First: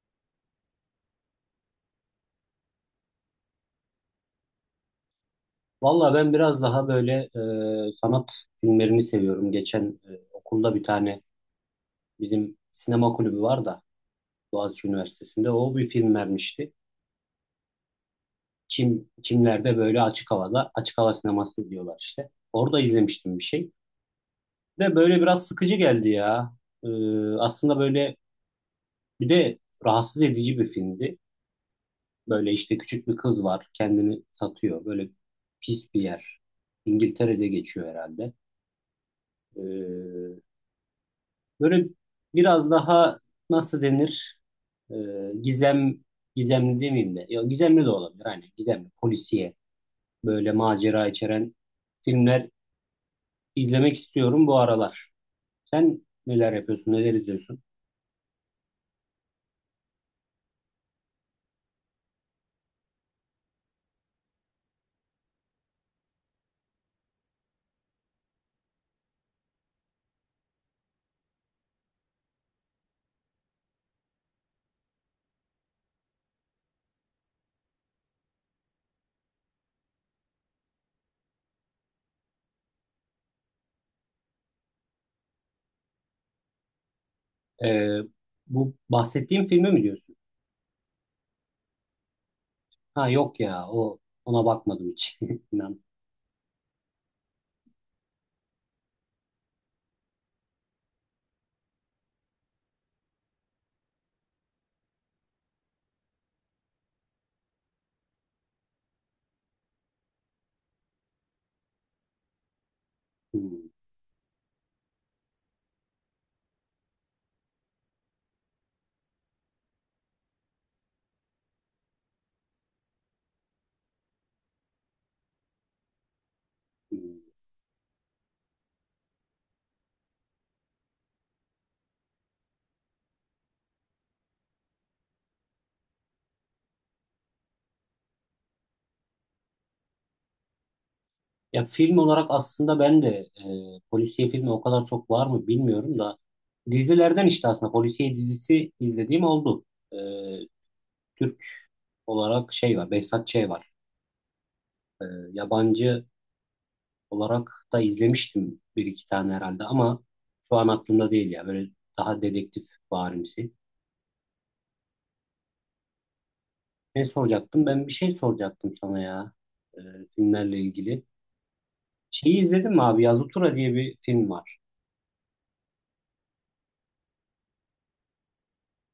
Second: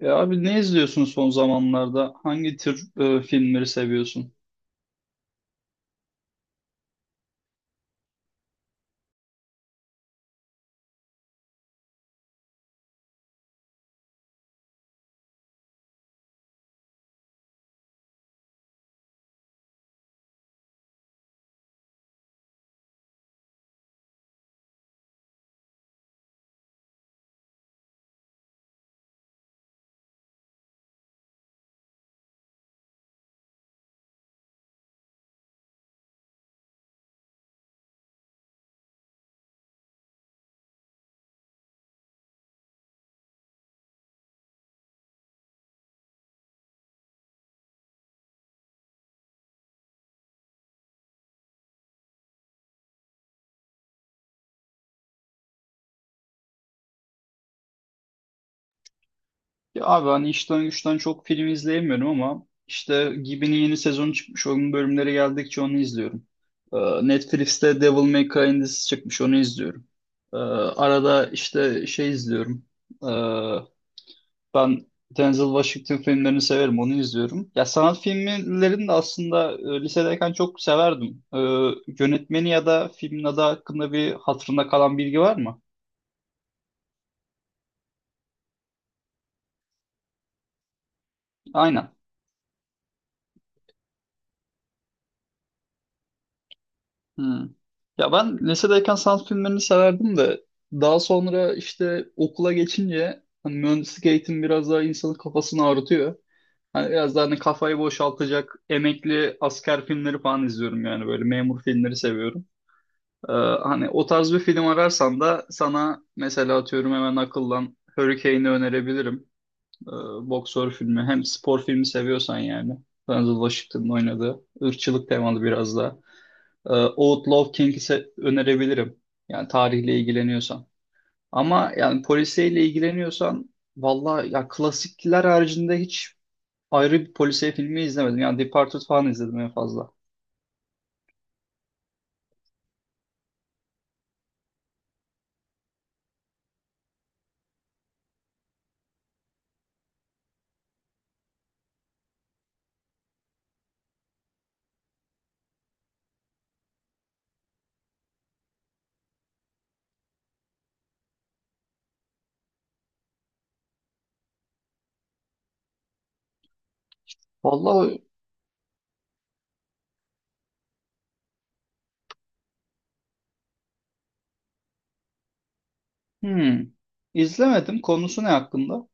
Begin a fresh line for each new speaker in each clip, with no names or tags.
Ya abi ne izliyorsun son zamanlarda? Hangi tür filmleri seviyorsun?
Valla ben biraz daha böyle sanat filmlerini seviyorum. Geçen okulda bir tane bizim sinema kulübü var da Boğaziçi Üniversitesi'nde o bir film vermişti. Çimler'de böyle açık havada açık hava sineması diyorlar işte. Orada izlemiştim bir şey. Ve böyle biraz sıkıcı geldi ya. E, aslında böyle bir de rahatsız edici bir filmdi. Böyle işte küçük bir kız var kendini satıyor. Böyle pis bir yer. İngiltere'de geçiyor herhalde. E, Böyle biraz daha nasıl denir? Ee, gizem gizemli demeyeyim de. Ya gizemli de olabilir hani gizemli polisiye böyle macera içeren filmler izlemek istiyorum bu aralar. Sen neler yapıyorsun? Neler izliyorsun?
Ya abi hani işten güçten çok film izleyemiyorum ama işte Gibi'nin yeni sezonu çıkmış. Onun bölümleri geldikçe onu izliyorum. E, Netflix'te Devil May Cry dizisi çıkmış. Onu izliyorum. Arada işte şey izliyorum. E, Ben Denzel Washington filmlerini severim. Onu izliyorum. Ya sanat filmlerini de aslında lisedeyken çok severdim. Yönetmeni ya da filmin adı hakkında bir hatırında kalan bilgi var mı?
Ee, bu bahsettiğim filmi mi diyorsun?
Aynen.
Ha yok ya ona bakmadım hiç. İnan.
Hmm. Ya ben lisedeyken sanat filmlerini severdim de daha sonra işte okula geçince hani mühendislik eğitim biraz daha insanın kafasını ağrıtıyor. Hani biraz daha hani kafayı boşaltacak emekli asker filmleri falan izliyorum yani böyle memur filmleri seviyorum. Ee,
Hmm,
Hani o tarz bir film ararsan da sana mesela atıyorum hemen akıllan Hurricane'i önerebilirim. Ee, Boksör filmi hem spor filmi seviyorsan yani. Denzel Washington'ın oynadığı ırkçılık temalı biraz da. Ee,
hmm.
Outlaw Kings'i önerebilirim. Yani tarihle ilgileniyorsan. Ama yani polisiyle ilgileniyorsan valla ya klasikler haricinde hiç ayrı bir polisiye filmi izlemedim. Yani Departed falan izledim en fazla.
Ya film olarak aslında ben de polisiye filmi o kadar çok var mı bilmiyorum da dizilerden işte aslında polisiye dizisi izlediğim oldu. E, Türk olarak şey var, Behzat Ç. var. E, yabancı olarak da izlemiştim bir iki tane herhalde ama şu an aklımda değil ya. Böyle daha dedektif varimsi. Ne soracaktım? Ben bir
Valla
şey soracaktım sana ya e, filmlerle ilgili. Şeyi izledin mi abi? Yazutura diye bir film var.
hmm, izlemedim. Konusu ne hakkında?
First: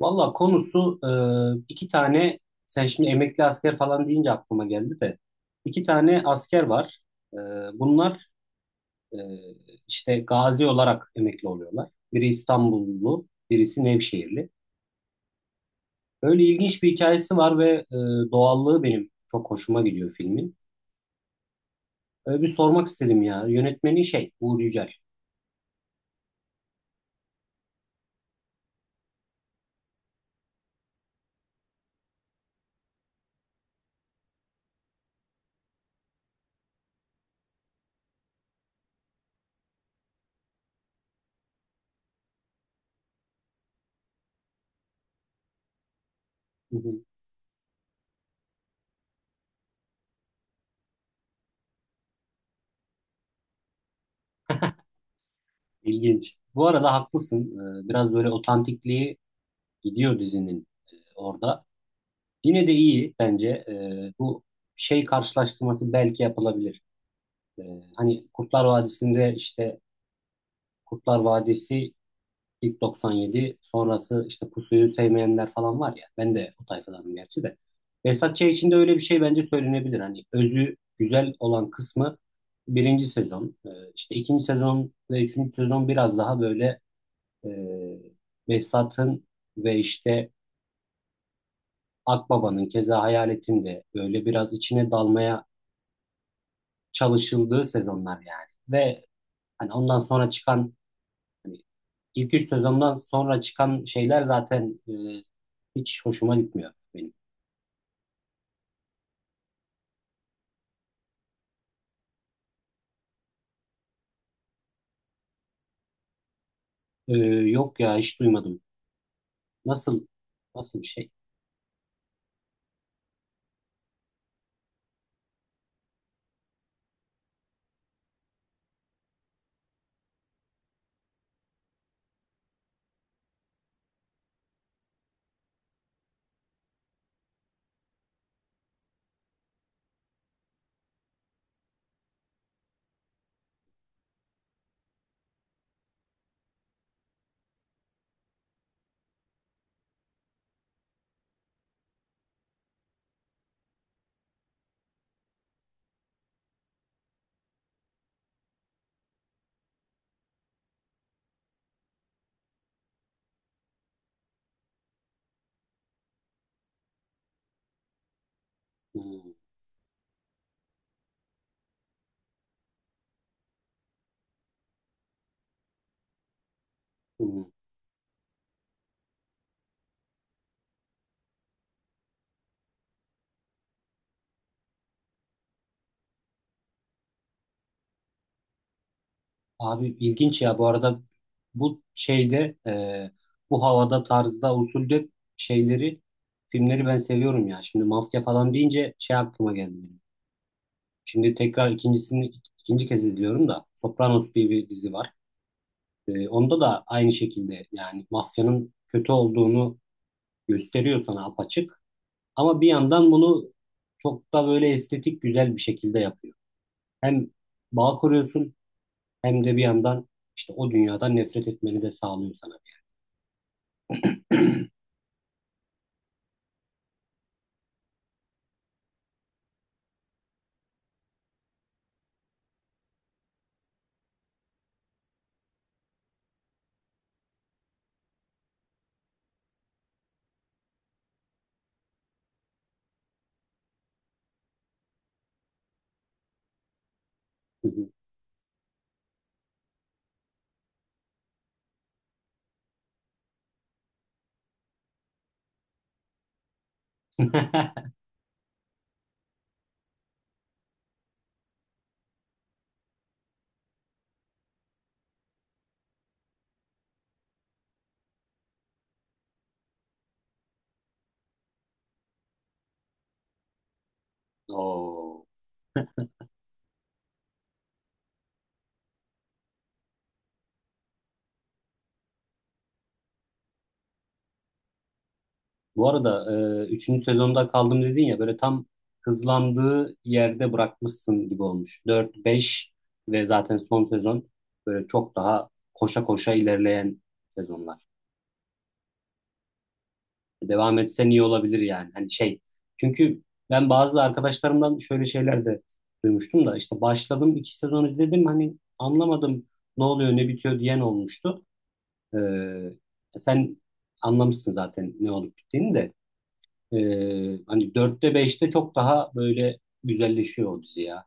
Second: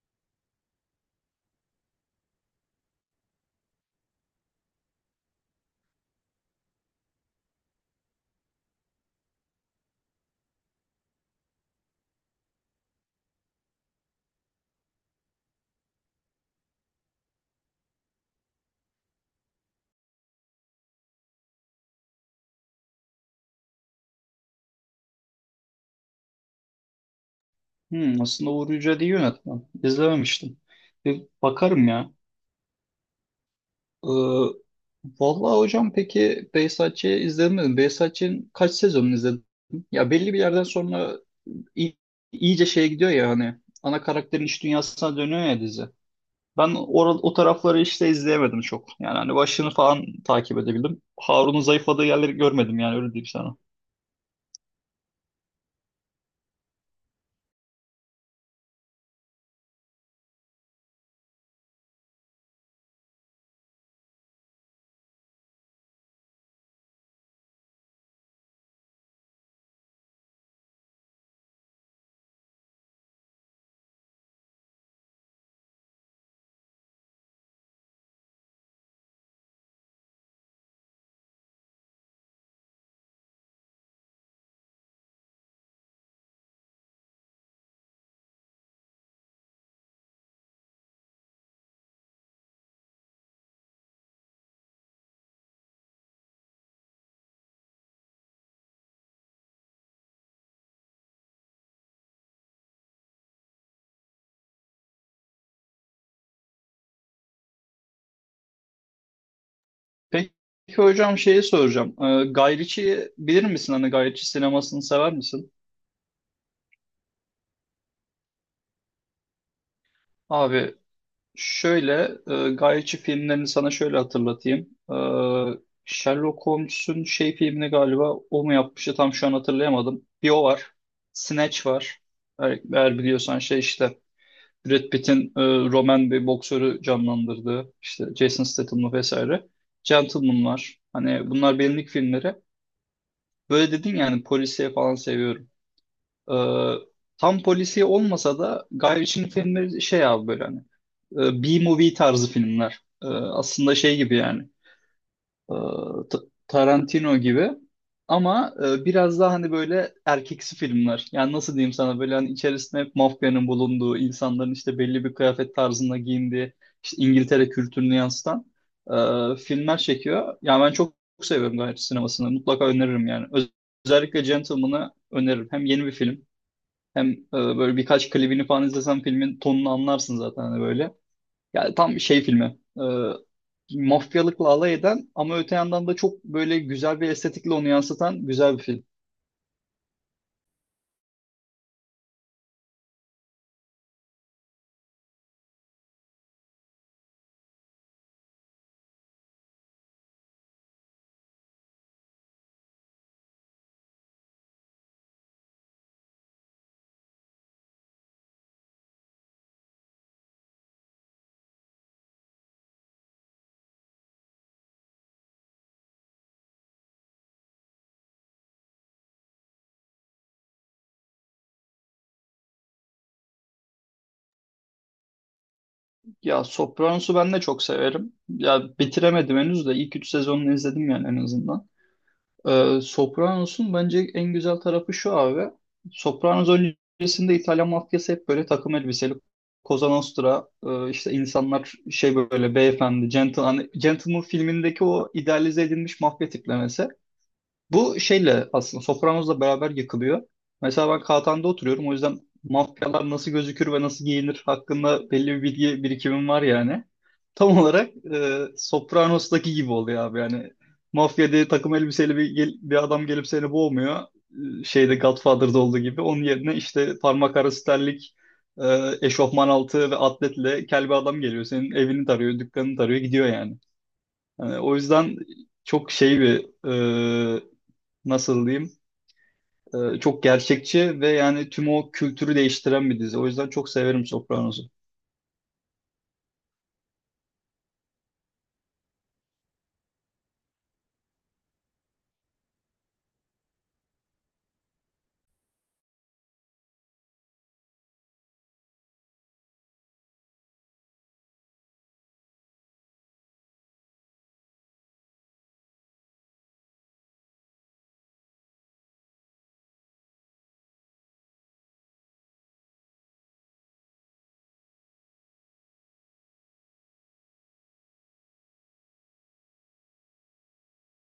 Valla konusu e, iki tane sen şimdi emekli asker falan deyince aklıma geldi de iki tane asker var. E, bunlar e, işte gazi olarak emekli oluyorlar. Biri İstanbullu, birisi Nevşehirli. Öyle ilginç bir hikayesi var ve doğallığı benim çok hoşuma gidiyor filmin. Öyle bir sormak istedim ya. Yönetmeni şey Uğur Yücel.
Hmm, aslında Uğur Yücel iyi yönetmen. İzlememiştim. Bir bakarım ya. Ee, Vallahi hocam peki Behzatçı'yı izledin mi? Behzatçı'nın kaç sezonunu izledim? Ya belli bir yerden sonra i- iyice şeye gidiyor ya hani ana karakterin iç dünyasına dönüyor ya dizi. Ben
Hı hı,
o tarafları işte izleyemedim çok. Yani hani başını falan takip edebildim. Harun'un zayıfladığı yerleri görmedim yani öyle diyeyim sana.
İlginç. Bu arada haklısın. Biraz böyle otantikliği gidiyor dizinin orada. Yine de iyi bence. Bu şey karşılaştırması belki yapılabilir. Ee, hani Kurtlar Vadisi ilk 97 sonrası işte Pusuyu sevmeyenler falan var ya. Ben de o tayfadanım gerçi de. Behzat Ç. için de öyle bir şey bence söylenebilir. Hani özü güzel olan kısmı birinci sezon. İşte ikinci sezon ve üçüncü sezon biraz daha böyle e, Behzat'ın ve işte Akbaba'nın keza Hayalet'in de böyle biraz içine dalmaya çalışıldığı sezonlar yani. Ve hani ondan sonra çıkan hani ilk üç sezondan sonra çıkan şeyler zaten hiç hoşuma gitmiyor benim.
Peki hocam şeyi soracağım. Guy Ritchie'yi bilir misin? Hani Guy Ritchie sinemasını sever misin?
E, yok ya hiç duymadım. Nasıl
Abi
nasıl bir şey?
şöyle Guy Ritchie filmlerini sana şöyle hatırlatayım. Ee, Sherlock Holmes'un şey filmini galiba o mu yapmıştı tam şu an hatırlayamadım. Bir o var. Snatch var. Eğer biliyorsan şey işte Brad Pitt'in Roman bir boksörü canlandırdığı işte Jason Statham'lı vesaire. Gentleman var. Hani bunlar benlik filmleri. Böyle dedin yani polisiye falan seviyorum. Ee, Tam polisiye olmasa da Guy Ritchie'nin filmleri şey abi böyle hani B-movie tarzı filmler. Aslında şey gibi yani e, Ta- Tarantino gibi ama biraz daha hani böyle erkeksi filmler. Yani nasıl diyeyim sana böyle hani içerisinde hep mafyanın bulunduğu, insanların işte belli bir kıyafet tarzında giyindiği, işte İngiltere kültürünü yansıtan
Hmm,
filmler çekiyor. Yani ben çok seviyorum Guy Ritchie sinemasını. Mutlaka öneririm yani. Özellikle Gentleman'ı öneririm. Hem yeni bir film hem
hmm.
böyle birkaç klibini falan izlesen filmin tonunu anlarsın zaten hani böyle. Yani tam şey filmi. Mafyalıkla alay eden ama öte yandan da çok böyle güzel bir estetikle onu yansıtan güzel bir film.
Abi ilginç ya bu arada bu şeyde bu havada tarzda usulde şeyleri filmleri ben seviyorum ya. Şimdi mafya falan deyince şey aklıma geldi benim. Şimdi tekrar ikincisini ikinci kez izliyorum da Sopranos diye bir dizi var. Onda da aynı şekilde yani mafyanın kötü olduğunu gösteriyor sana apaçık. Ama bir yandan bunu çok da böyle estetik güzel bir şekilde yapıyor. Hem bağ kuruyorsun hem de bir yandan işte o dünyadan nefret etmeni de sağlıyor sana.
Ya Sopranos'u ben de çok severim. Ya bitiremedim henüz de ilk 3 sezonunu izledim yani en azından. Sopranos'un bence en güzel tarafı şu abi. Sopranos öncesinde İtalyan mafyası hep böyle takım elbiseli. Cosa Nostra, işte insanlar şey böyle beyefendi, gentleman, gentleman filmindeki o idealize edilmiş mafya tiplemesi. Bu şeyle aslında Sopranos'la beraber yakılıyor. Mesela ben Katan'da oturuyorum. O yüzden mafyalar nasıl gözükür ve nasıl giyinir hakkında belli bir bilgi birikimim var yani. Tam olarak Sopranos'taki gibi oluyor abi yani. Mafya diye takım elbiseli bir, bir adam gelip seni boğmuyor. Şeyde Godfather'da olduğu gibi. Onun yerine işte parmak arası terlik, e, eşofman altı ve atletle kel bir adam geliyor. Senin evini tarıyor, dükkanını tarıyor, gidiyor yani. Yani o yüzden
Oo.
çok şey bir e, nasıl diyeyim çok gerçekçi ve yani tüm o kültürü değiştiren bir dizi. O yüzden çok severim Sopranos'u.
Bu arada üçüncü sezonda kaldım dedin ya böyle tam hızlandığı yerde bırakmışsın gibi olmuş. 4 5 ve zaten son sezon böyle çok daha koşa koşa ilerleyen sezonlar. Devam etsen iyi olabilir yani. Hani şey. Çünkü ben bazı arkadaşlarımdan şöyle şeyler de duymuştum da işte başladım iki sezon izledim hani anlamadım ne oluyor ne bitiyor diyen olmuştu. Ee, sen anlamışsın zaten ne olup bittiğini de. Hani dörtte beşte çok daha böyle güzelleşiyor o dizi ya.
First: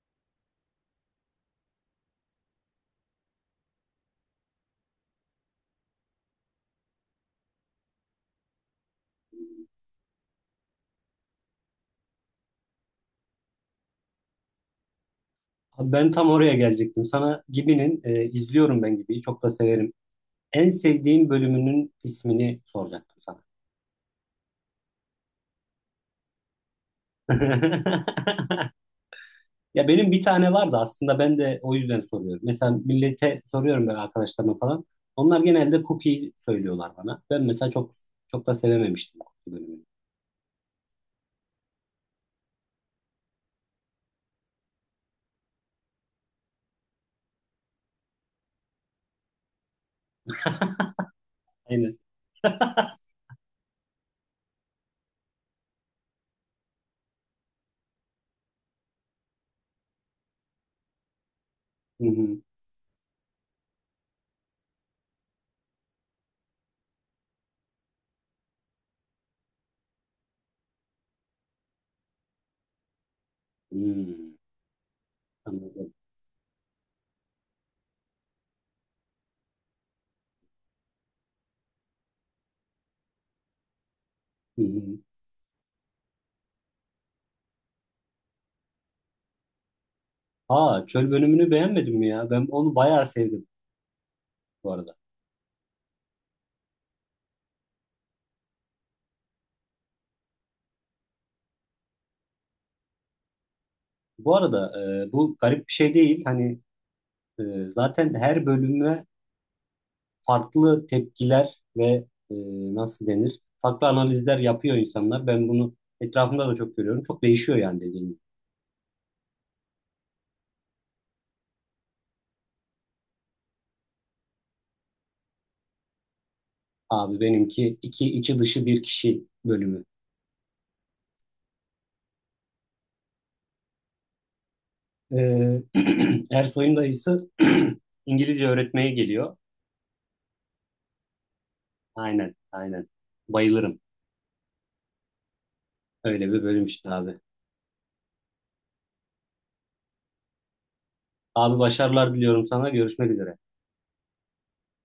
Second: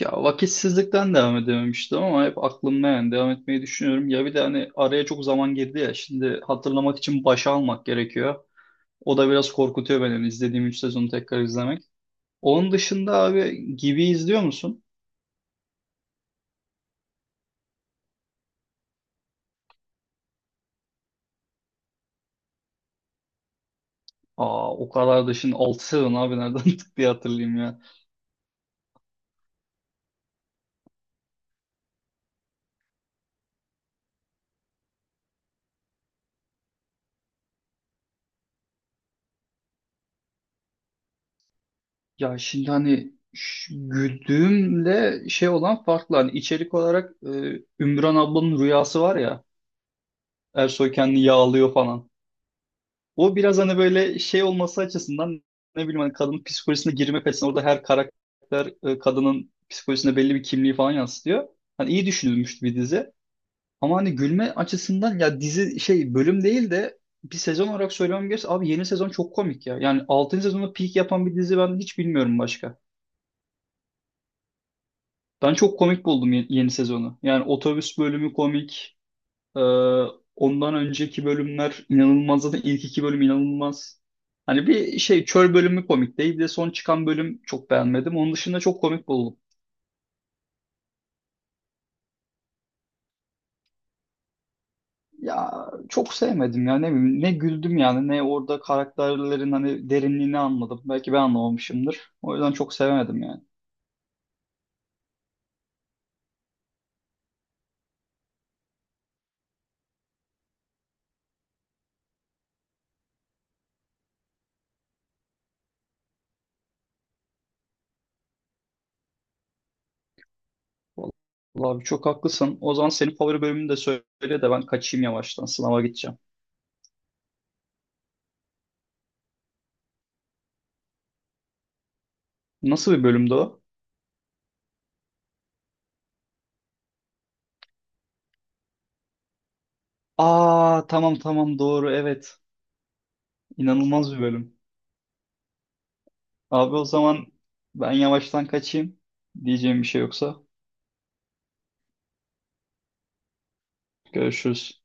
Ya vakitsizlikten devam edememiştim ama hep aklımda yani devam etmeyi düşünüyorum. Ya bir de hani araya çok zaman girdi ya şimdi hatırlamak için başa almak gerekiyor. O da biraz korkutuyor beni hani izlediğim 3 sezonu tekrar izlemek. Onun dışında abi Gibi izliyor musun?
Abi ben tam oraya gelecektim. Sana izliyorum ben Gibi'yi çok da severim. En sevdiğin bölümünün ismini soracaktım
Aa o kadar da şimdi 6 sezon abi nereden tık diye hatırlayayım ya.
sana. Ya benim bir tane vardı aslında ben de o yüzden soruyorum. Mesela millete soruyorum böyle arkadaşlarıma falan. Onlar genelde cookie söylüyorlar bana. Ben mesela çok da sevememiştim cookie bölümünü.
Ya şimdi hani güldüğümle şey olan farklı. Hani içerik olarak Ümran ablanın rüyası var ya. Ersoy kendini yağlıyor
Aynen.
falan. O biraz hani böyle şey olması açısından ne bileyim hani kadının psikolojisine girme açısından orada her karakter kadının psikolojisine belli bir kimliği falan yansıtıyor. Hani
Hı
iyi
hı.
düşünülmüş bir dizi. Ama hani gülme açısından ya dizi şey bölüm değil de bir sezon olarak söylemem gerekirse abi yeni sezon çok komik ya. Yani altıncı sezonda peak yapan bir dizi ben hiç bilmiyorum başka.
Hmm,
Ben çok
anladım.
komik buldum yeni sezonu. Yani otobüs bölümü komik. Ee, Ondan önceki bölümler inanılmaz. Zaten ilk iki bölüm inanılmaz.
Hı
Hani
hı.
bir şey çöl bölümü komik değil. Bir de son çıkan bölüm çok beğenmedim. Onun dışında çok komik buldum.
Aa çöl bölümünü beğenmedin mi ya? Ben onu bayağı sevdim bu arada.
Ya çok sevmedim ya ne bileyim ne güldüm yani ne orada karakterlerin hani derinliğini anladım. Belki ben anlamamışımdır. O yüzden çok sevemedim yani.
Bu arada bu garip bir şey değil. Hani e, zaten her bölüme farklı tepkiler ve e, nasıl denir? Farklı analizler yapıyor insanlar. Ben bunu etrafımda da çok görüyorum. Çok değişiyor yani dediğim gibi.
Vallahi abi çok haklısın. O zaman senin favori bölümünü de söyle de ben kaçayım yavaştan sınava gideceğim.
Abi benimki iki içi dışı bir kişi bölümü.
Nasıl bir bölümdü o?
Ee, Ersoy'un dayısı İngilizce öğretmeye geliyor.
Aa tamam tamam doğru
Aynen,
evet.
aynen. Bayılırım.
İnanılmaz bir bölüm.
Öyle bir bölüm
Abi o
işte abi.
zaman ben yavaştan kaçayım. Diyeceğim bir şey yoksa.
Abi başarılar diliyorum sana. Görüşmek üzere.
Görüşürüz.